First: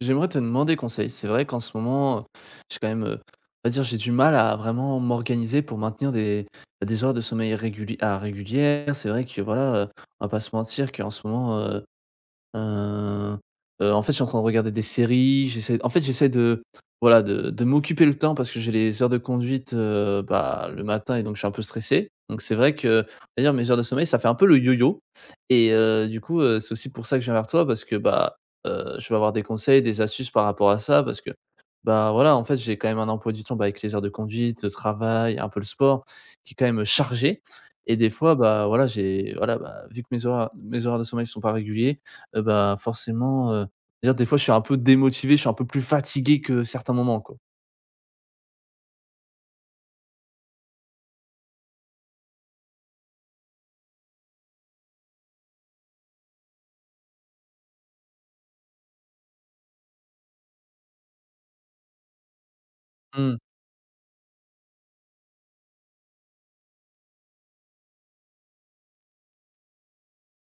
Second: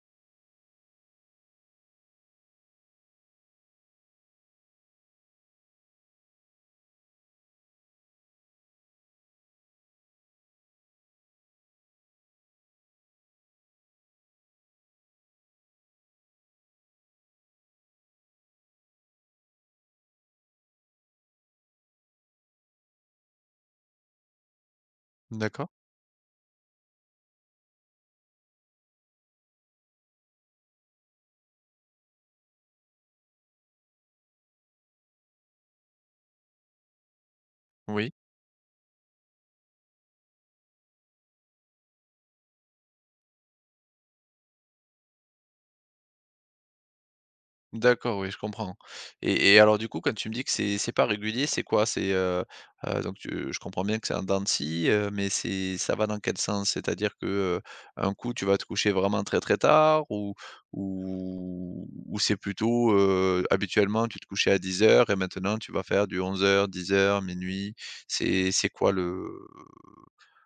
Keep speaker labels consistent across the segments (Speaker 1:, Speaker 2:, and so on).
Speaker 1: J'aimerais te demander conseil. C'est vrai qu'en ce moment, j'ai quand même, on va dire, j'ai du mal à vraiment m'organiser pour maintenir des heures de sommeil régulières. C'est vrai que voilà, on va pas se mentir qu'en ce moment, Heu en fait, je suis en train de regarder des séries, j'essaie de voilà, de m'occuper le temps parce que j'ai les heures de conduite, bah, le matin et donc je suis un peu stressé. Donc c'est vrai que d'ailleurs mes heures de sommeil, ça fait un peu le yo-yo
Speaker 2: D'accord,
Speaker 1: et du coup, c'est aussi pour ça que je viens vers toi parce que, bah, je veux avoir des conseils, des astuces par rapport à ça parce que, bah, voilà, en fait, j'ai quand même un emploi du temps, bah, avec les heures de conduite, le travail, un peu le sport qui est quand même chargé et des
Speaker 2: oui.
Speaker 1: fois, bah, voilà, bah, vu que mes horaires de sommeil sont pas réguliers, bah, forcément, dire des fois je suis un peu démotivé, je suis un peu plus fatigué que certains moments, quoi.
Speaker 2: D'accord, oui, je comprends. Et alors du coup, quand tu me dis que c'est pas régulier, c'est quoi? Donc tu je comprends bien que c'est un dents de scie, mais c'est ça va dans quel sens? C'est-à-dire que, un coup, tu vas te coucher vraiment très, très tard ou ou c'est plutôt,
Speaker 1: Mmh.
Speaker 2: habituellement, tu te couchais à 10 heures et maintenant tu vas faire du 11 heures 10 heures minuit. C'est quoi le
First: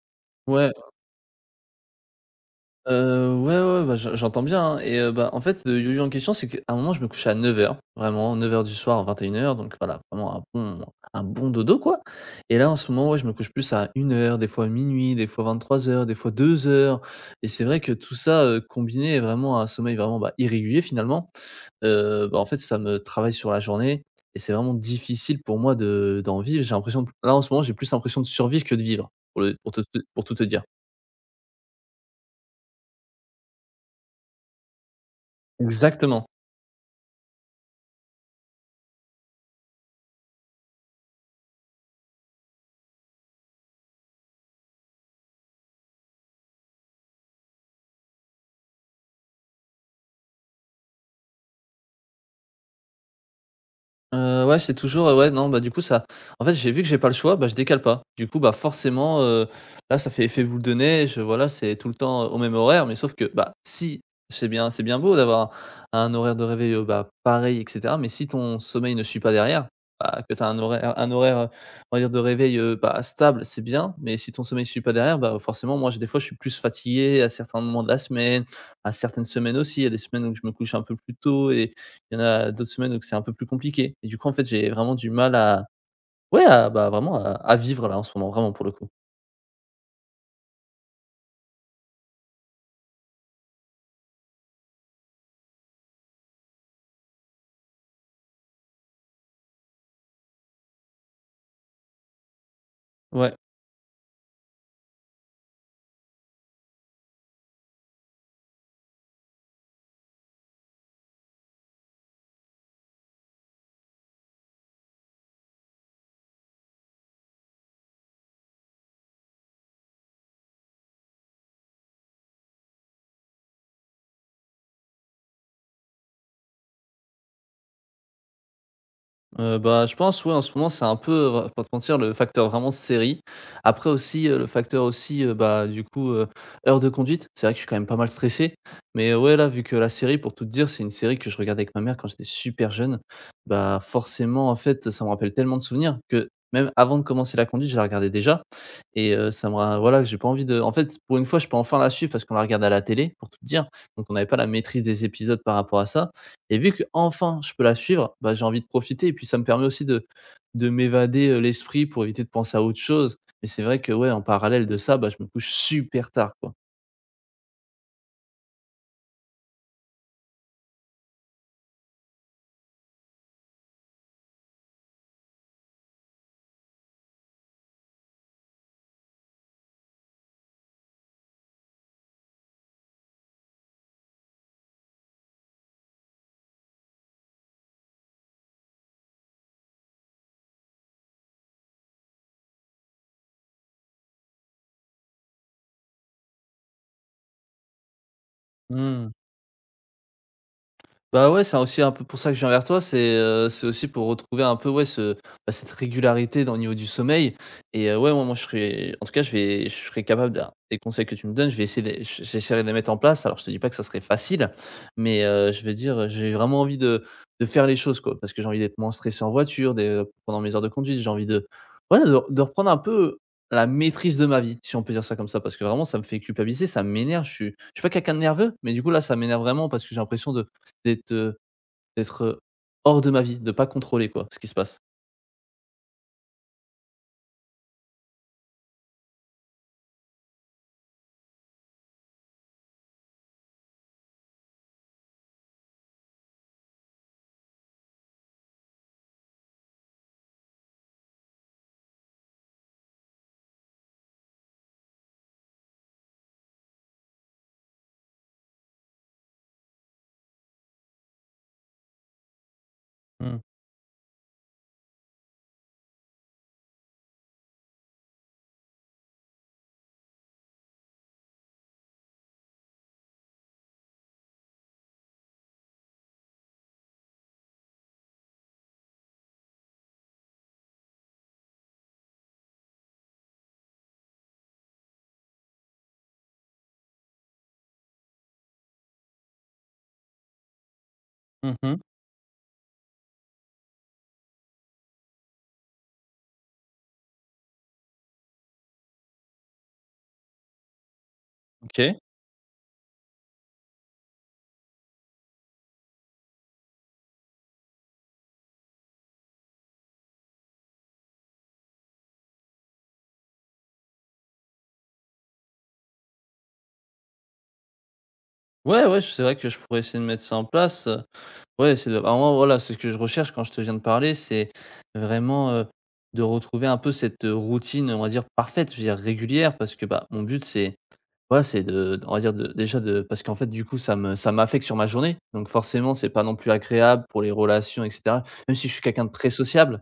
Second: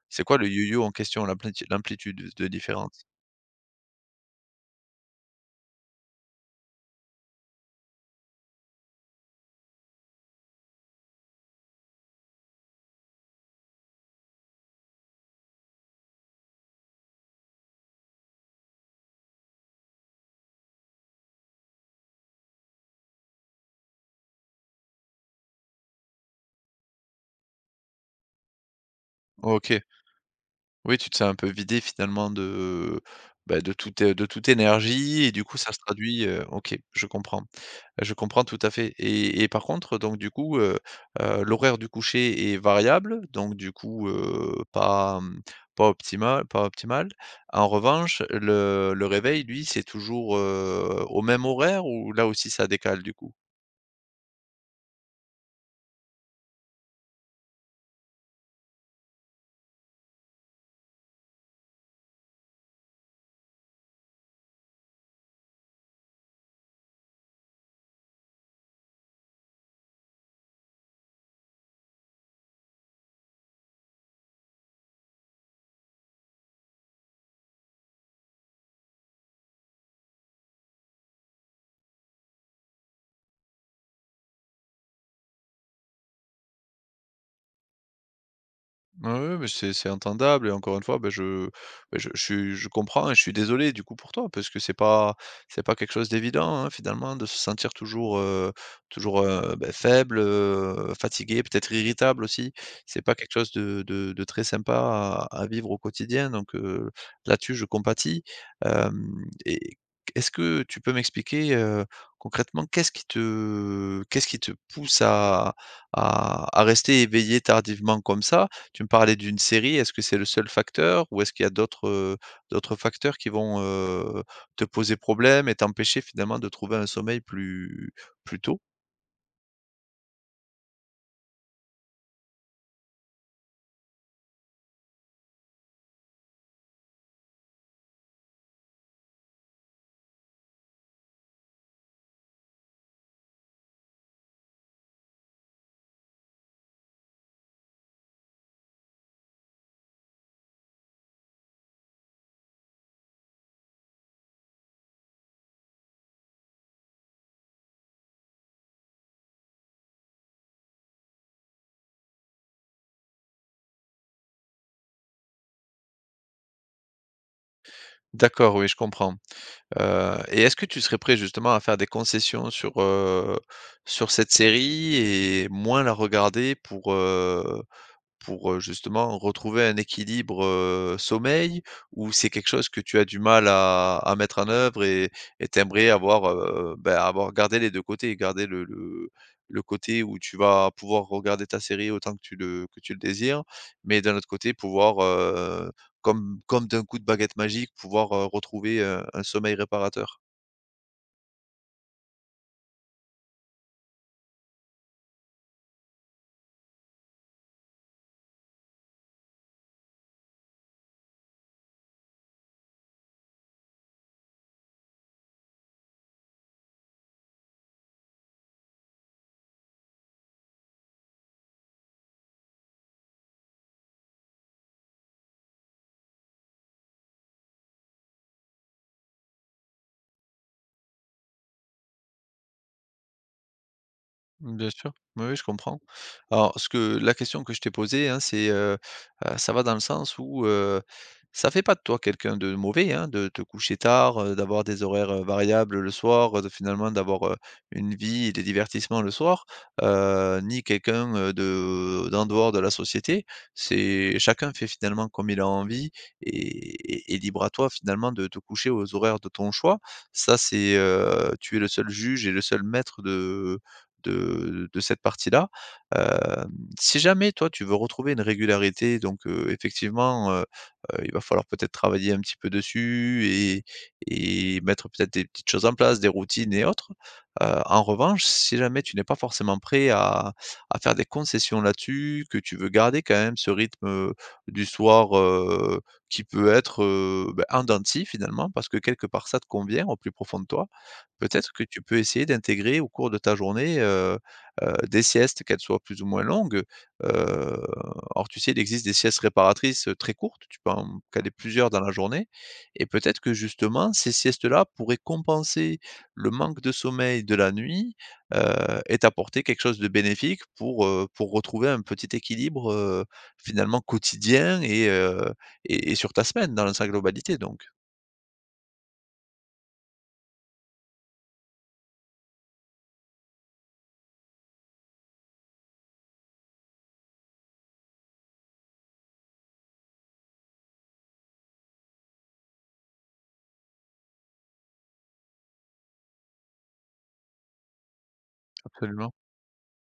Speaker 2: c'est quoi le
Speaker 1: Ouais.
Speaker 2: yo-yo en question, l'amplitude de différence?
Speaker 1: Ouais, bah, je j'entends bien, hein, et bah, en fait, le yo-yo en question, c'est qu'à un moment, je me couchais à neuf heures, vraiment neuf heures du soir, vingt et une heures. Donc voilà, vraiment un bon dodo, quoi, et là, en ce moment, ouais, je me couche plus à une heure, des fois minuit, des fois vingt-trois heures, des fois deux heures. Et c'est vrai que tout ça, combiné vraiment à un sommeil vraiment, bah, irrégulier, finalement, bah, en fait, ça me travaille sur la journée et c'est vraiment difficile pour moi de d'en vivre. J'ai l'impression de là, en ce moment, j'ai plus l'impression de survivre que de vivre,
Speaker 2: OK.
Speaker 1: pour tout te dire.
Speaker 2: Oui, tu te sens un peu vidé finalement de, bah, de toute énergie et du coup ça se traduit,
Speaker 1: Exactement.
Speaker 2: OK, je comprends. Je comprends tout à fait. Et par contre donc du coup, l'horaire du coucher est variable, donc du coup, pas, mmh, pas optimal, pas optimal. En revanche, le réveil lui, c'est toujours, au même horaire ou là aussi ça décale du coup?
Speaker 1: Ouais, c'est toujours, ouais, non, bah, du coup, ça en fait, j'ai vu que j'ai pas le choix, bah, je décale pas. Du coup, bah, forcément, là, ça fait effet boule de neige, voilà, c'est tout le temps, au même horaire, mais sauf que, bah, si c'est bien beau d'avoir un horaire de réveil, bah, pareil et cetera, mais si ton sommeil ne suit pas derrière, bah, que tu as un horaire, on va dire de réveil, bah, stable, c'est bien, mais si ton sommeil ne suit pas derrière, bah, forcément, moi, j'ai des fois, je suis plus fatigué à certains moments de la semaine, à certaines semaines aussi. Il y a des semaines où je me couche un peu plus tôt et il y en a d'autres semaines où c'est un peu plus compliqué. Et du coup, en fait, j'ai vraiment du mal à ouais, à bah, vraiment à vivre là, en ce moment, vraiment pour le coup.
Speaker 2: Ouais, ouais, mais c'est entendable et encore une fois, ben je bah, je suis je comprends et je suis désolé du coup pour toi parce que c'est pas quelque chose d'évident, hein, finalement de se sentir toujours, toujours, bah, faible, fatigué, peut-être irritable aussi. C'est pas quelque
Speaker 1: Ouais.
Speaker 2: chose de très sympa à vivre au quotidien donc là-dessus je compatis. Hem et est-ce que tu peux m'expliquer, concrètement qu'est-ce qui te pousse à rester éveillé tardivement comme ça? Tu me parlais d'une série, est-ce que c'est le seul facteur ou est-ce qu'il y a d'autres, d'autres facteurs qui vont, te poser problème et t'empêcher finalement de trouver un sommeil plus tôt?
Speaker 1: Bah, je pense oui, en ce moment, c'est un peu, on pas te mentir, le facteur vraiment série. Après aussi, le facteur aussi, bah, du coup, heures de conduite. C'est vrai que je suis quand même pas mal stressé, mais ouais, là, vu que la série, pour tout te dire, c'est une série que je regardais avec ma mère quand j'étais super jeune. Bah, forcément, en fait, ça me rappelle tellement de souvenirs que même avant de commencer la conduite, je la regardais déjà et ça me ra voilà, j'ai pas envie de en fait, pour une fois, je peux enfin la suivre parce qu'on la regarde à la télé, pour tout te dire, donc on n'avait pas la maîtrise des épisodes par rapport à ça et vu que enfin je peux la suivre, bah, j'ai envie de profiter et puis ça me permet aussi de m'évader, l'esprit pour éviter de penser à autre chose. Mais c'est vrai que ouais, en parallèle de ça, bah, je me couche super tard, quoi.
Speaker 2: D'accord, oui, je comprends, et est-ce que tu serais prêt justement à faire des concessions sur, sur cette série et moins la regarder pour, pour, justement retrouver un équilibre, sommeil ou c'est quelque chose que tu as du mal à mettre en œuvre et tu avoir, ben, avoir gardé les 2 côtés, garder le côté où tu vas pouvoir regarder ta série autant que tu le désires, mais d'un autre côté pouvoir, comme d'un coup de baguette magique, pouvoir, retrouver,
Speaker 1: Mmh.
Speaker 2: un sommeil réparateur?
Speaker 1: Bah, ouais, c'est aussi un peu pour ça que je viens vers toi, c'est aussi pour retrouver un peu, ouais, cette régularité dans le niveau du sommeil et ouais, moi je serais en tout cas, je serais capable d'un des conseils que tu me donnes, je vais essayer de j'essaierai de les mettre en place. Alors je te dis pas que ça serait facile, mais je veux dire, j'ai vraiment envie de faire les choses, quoi, parce que j'ai envie d'être moins stressé en voiture, des pendant mes heures de conduite, j'ai envie de voilà, de reprendre un peu la maîtrise de ma vie, si on peut dire ça comme ça, parce que vraiment ça me fait culpabiliser, ça m'énerve, je suis pas quelqu'un de nerveux, mais du coup là, ça m'énerve vraiment parce que j'ai l'impression de D'être, heu d'être, hors de ma vie, de pas contrôler quoi, ce qui se
Speaker 2: Mmh, bien
Speaker 1: passe.
Speaker 2: sûr. Oui, oui, je comprends. Alors ce que la question que je t'ai posée, hein, ça va dans le sens où, ça fait pas de toi quelqu'un de mauvais, hein, de te coucher tard, d'avoir des horaires, variables le soir, de finalement d'avoir, une vie et des divertissements le soir, ni quelqu'un, de d'en dehors de la société. C'est chacun fait finalement comme il a envie et libre à toi finalement de te coucher aux horaires de ton choix. Ça, c'est, tu es le seul juge et le seul maître
Speaker 1: Mmh.
Speaker 2: de cette partie-là. Hem, si jamais toi, tu veux retrouver une régularité donc effectivement, il va falloir peut-être travailler un petit peu dessus et mettre peut-être des petites choses en place, des routines et autres. En revanche, si jamais tu n'es pas forcément prêt à faire des concessions là-dessus, que tu veux garder quand même ce rythme, du soir, qui peut être, bah, en dents de scie finalement, parce que quelque part ça te convient au plus profond de toi. Peut-être que
Speaker 1: Mmh.
Speaker 2: tu peux essayer d'intégrer au cours de ta journée, des siestes, qu'elles soient plus ou moins longues. Heu, or tu sais, il existe des siestes réparatrices, très courtes, tu peux en caler plusieurs dans la
Speaker 1: OK.
Speaker 2: journée et peut-être que justement ces siestes-là pourraient compenser le manque de sommeil de la nuit, heu et t'apporter quelque chose de bénéfique pour retrouver un petit équilibre, finalement quotidien et et sur ta semaine dans sa globalité donc.
Speaker 1: Ouais, ouais, c'est vrai que je pourrais essayer de mettre ça en place. Ouais, c'est moi, voilà, c'est ce que je recherche quand je te viens de parler, c'est vraiment, de retrouver un peu cette, routine, on va dire parfaite, je veux dire régulière parce que, bah, mon but c'est voilà, c'est de on va dire de déjà de parce qu'en fait, du coup, ça m'affecte sur ma journée, donc forcément, c'est pas non plus agréable pour les relations et cetera. Même si je suis quelqu'un de
Speaker 2: Absolument.
Speaker 1: très sociable,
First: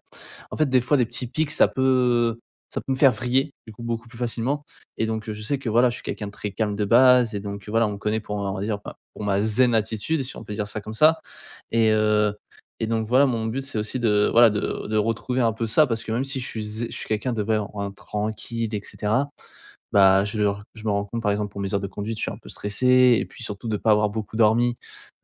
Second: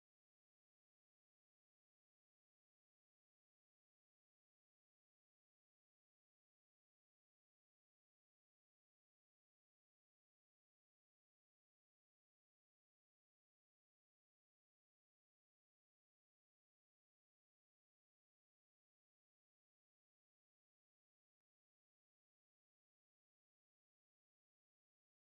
Speaker 1: en fait, des fois, des petits pics, ça peut me faire vriller, du coup, beaucoup plus facilement. Et donc je sais que, voilà, je suis quelqu'un de très calme de base et donc voilà, on me connaît pour, on va dire, bah, pour ma zen attitude, si on peut dire ça comme ça. Et et donc voilà, mon but, c'est aussi de voilà, de retrouver un peu ça parce que même si je suis zé je suis quelqu'un de vraiment tranquille etc. Bah, je me rends compte, par exemple, pour mes heures de conduite, je suis un peu stressé et puis surtout de ne pas avoir beaucoup dormi,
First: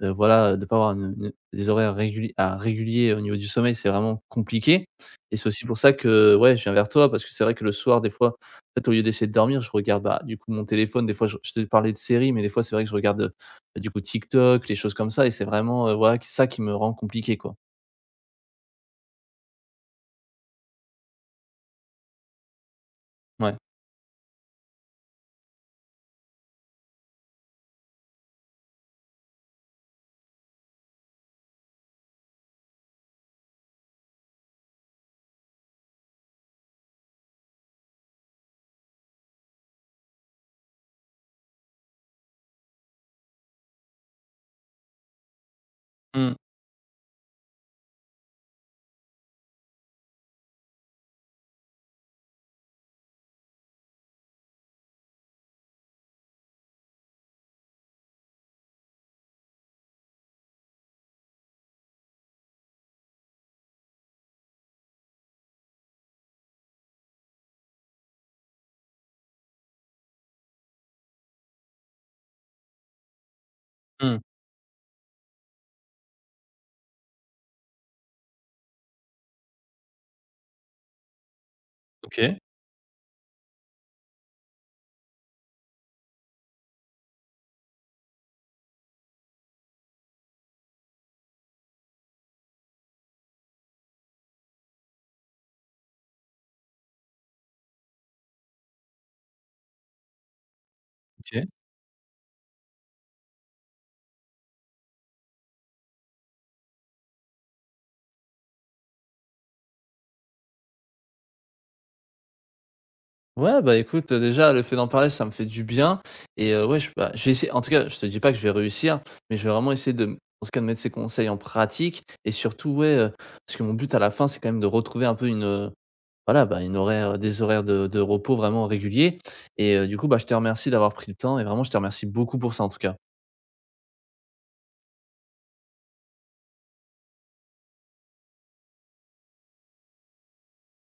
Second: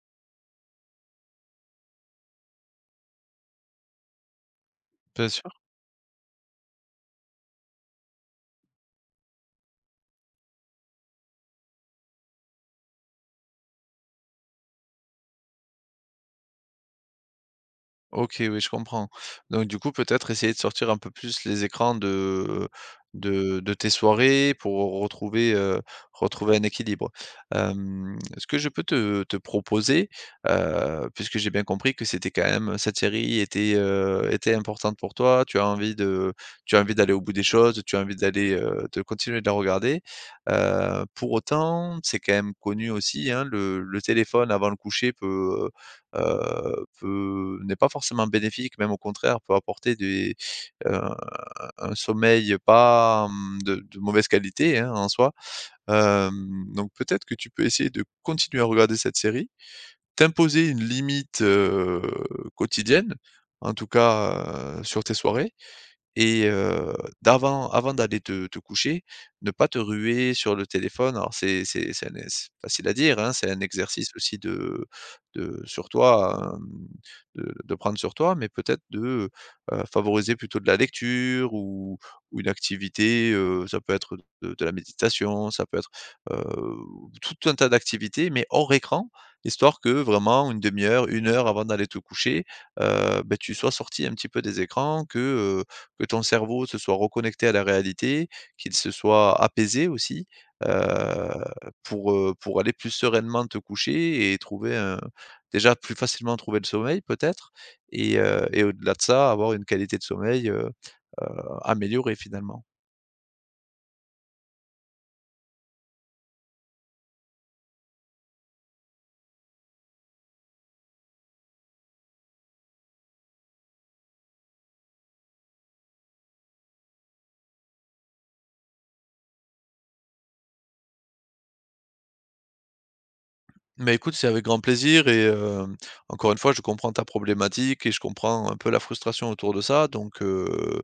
Speaker 1: voilà, de ne pas avoir une des horaires réguliers au niveau du sommeil, c'est vraiment compliqué
Speaker 2: Bien
Speaker 1: et c'est
Speaker 2: sûr.
Speaker 1: aussi pour ça que, ouais, je viens vers toi parce que c'est vrai que le soir, des fois, en fait, au lieu d'essayer de dormir, je regarde, bah, du coup, mon téléphone. Des fois, je te parlais de séries, mais des fois, c'est vrai que je regarde, du coup, TikTok, les choses comme ça et c'est vraiment, voilà, ça qui me rend compliqué, quoi.
Speaker 2: OK, oui, je comprends. Donc du coup, peut-être essayer de sortir un peu plus les écrans
Speaker 1: Ouais.
Speaker 2: de tes soirées pour retrouver, retrouver un équilibre. Hem, ce que je peux te proposer, puisque j'ai bien compris que c'était quand même cette série était, était importante pour toi, tu as envie d'aller au bout des choses, tu as envie d'aller, de continuer de la regarder. Pour autant, c'est quand même connu aussi, hein, le téléphone avant le coucher peut, heu
Speaker 1: Mmh.
Speaker 2: peut n'est pas forcément bénéfique, même au contraire, peut apporter des heu, un sommeil pas, mmh, de mauvaise qualité, hein, en soi. Hem, donc peut-être que tu peux essayer de continuer à regarder cette série, t'imposer une limite, quotidienne, en tout cas, sur tes soirées et d'avant avant d'aller te coucher, ne pas te ruer sur le téléphone. Alors c'est facile à dire, hein, c'est un exercice
Speaker 1: Mmh.
Speaker 2: aussi de sur toi, hem, de prendre sur toi, mais peut-être de, favoriser plutôt de la lecture ou
Speaker 1: OK.
Speaker 2: une activité, ça peut être de la méditation, ça peut être, heu, tout un tas d'activités, mais hors écran, histoire que vraiment une demi heure, une heure avant d'aller te coucher, beh, tu sois sorti un petit peu des écrans, que ton cerveau se soit reconnecté à la réalité, qu'il se soit apaisé aussi, heu,
Speaker 1: OK.
Speaker 2: pour aller plus sereinement te coucher et trouver un déjà plus facilement trouver le sommeil peut-être et au-delà de ça, avoir une qualité de sommeil, heu, améliorée finalement.
Speaker 1: Ouais, bah, écoute, déjà le fait d'en parler, ça me fait du bien et ouais, je bah, je vais essayer en tout cas, je te dis pas que je vais réussir, mais je vais vraiment essayer de, mmh, en tout cas de mettre ces conseils en pratique, et surtout, ouais, parce que mon but à la fin, c'est quand même de retrouver un peu voilà, bah, des horaires de repos vraiment réguliers et du coup, bah, je te remercie d'avoir pris le temps et vraiment je te remercie beaucoup pour ça, en tout cas.
Speaker 2: Mais écoute, c'est avec grand plaisir et hem, encore une fois, je comprends ta problématique et je comprends un peu la frustration autour de ça donc heu.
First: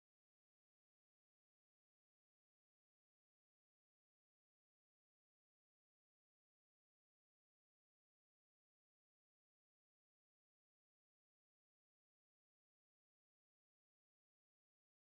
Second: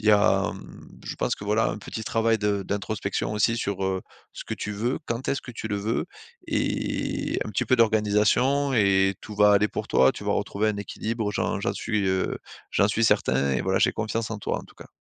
Speaker 2: Il y a, hem, je pense que voilà, un petit travail de d'introspection aussi sur, ce que tu veux, quand est-ce que tu le veux et un petit peu d'organisation et tout va aller pour toi. Tu vas retrouver un équilibre, j'en suis, j'en suis certain et voilà, j'ai confiance en toi, en tout cas.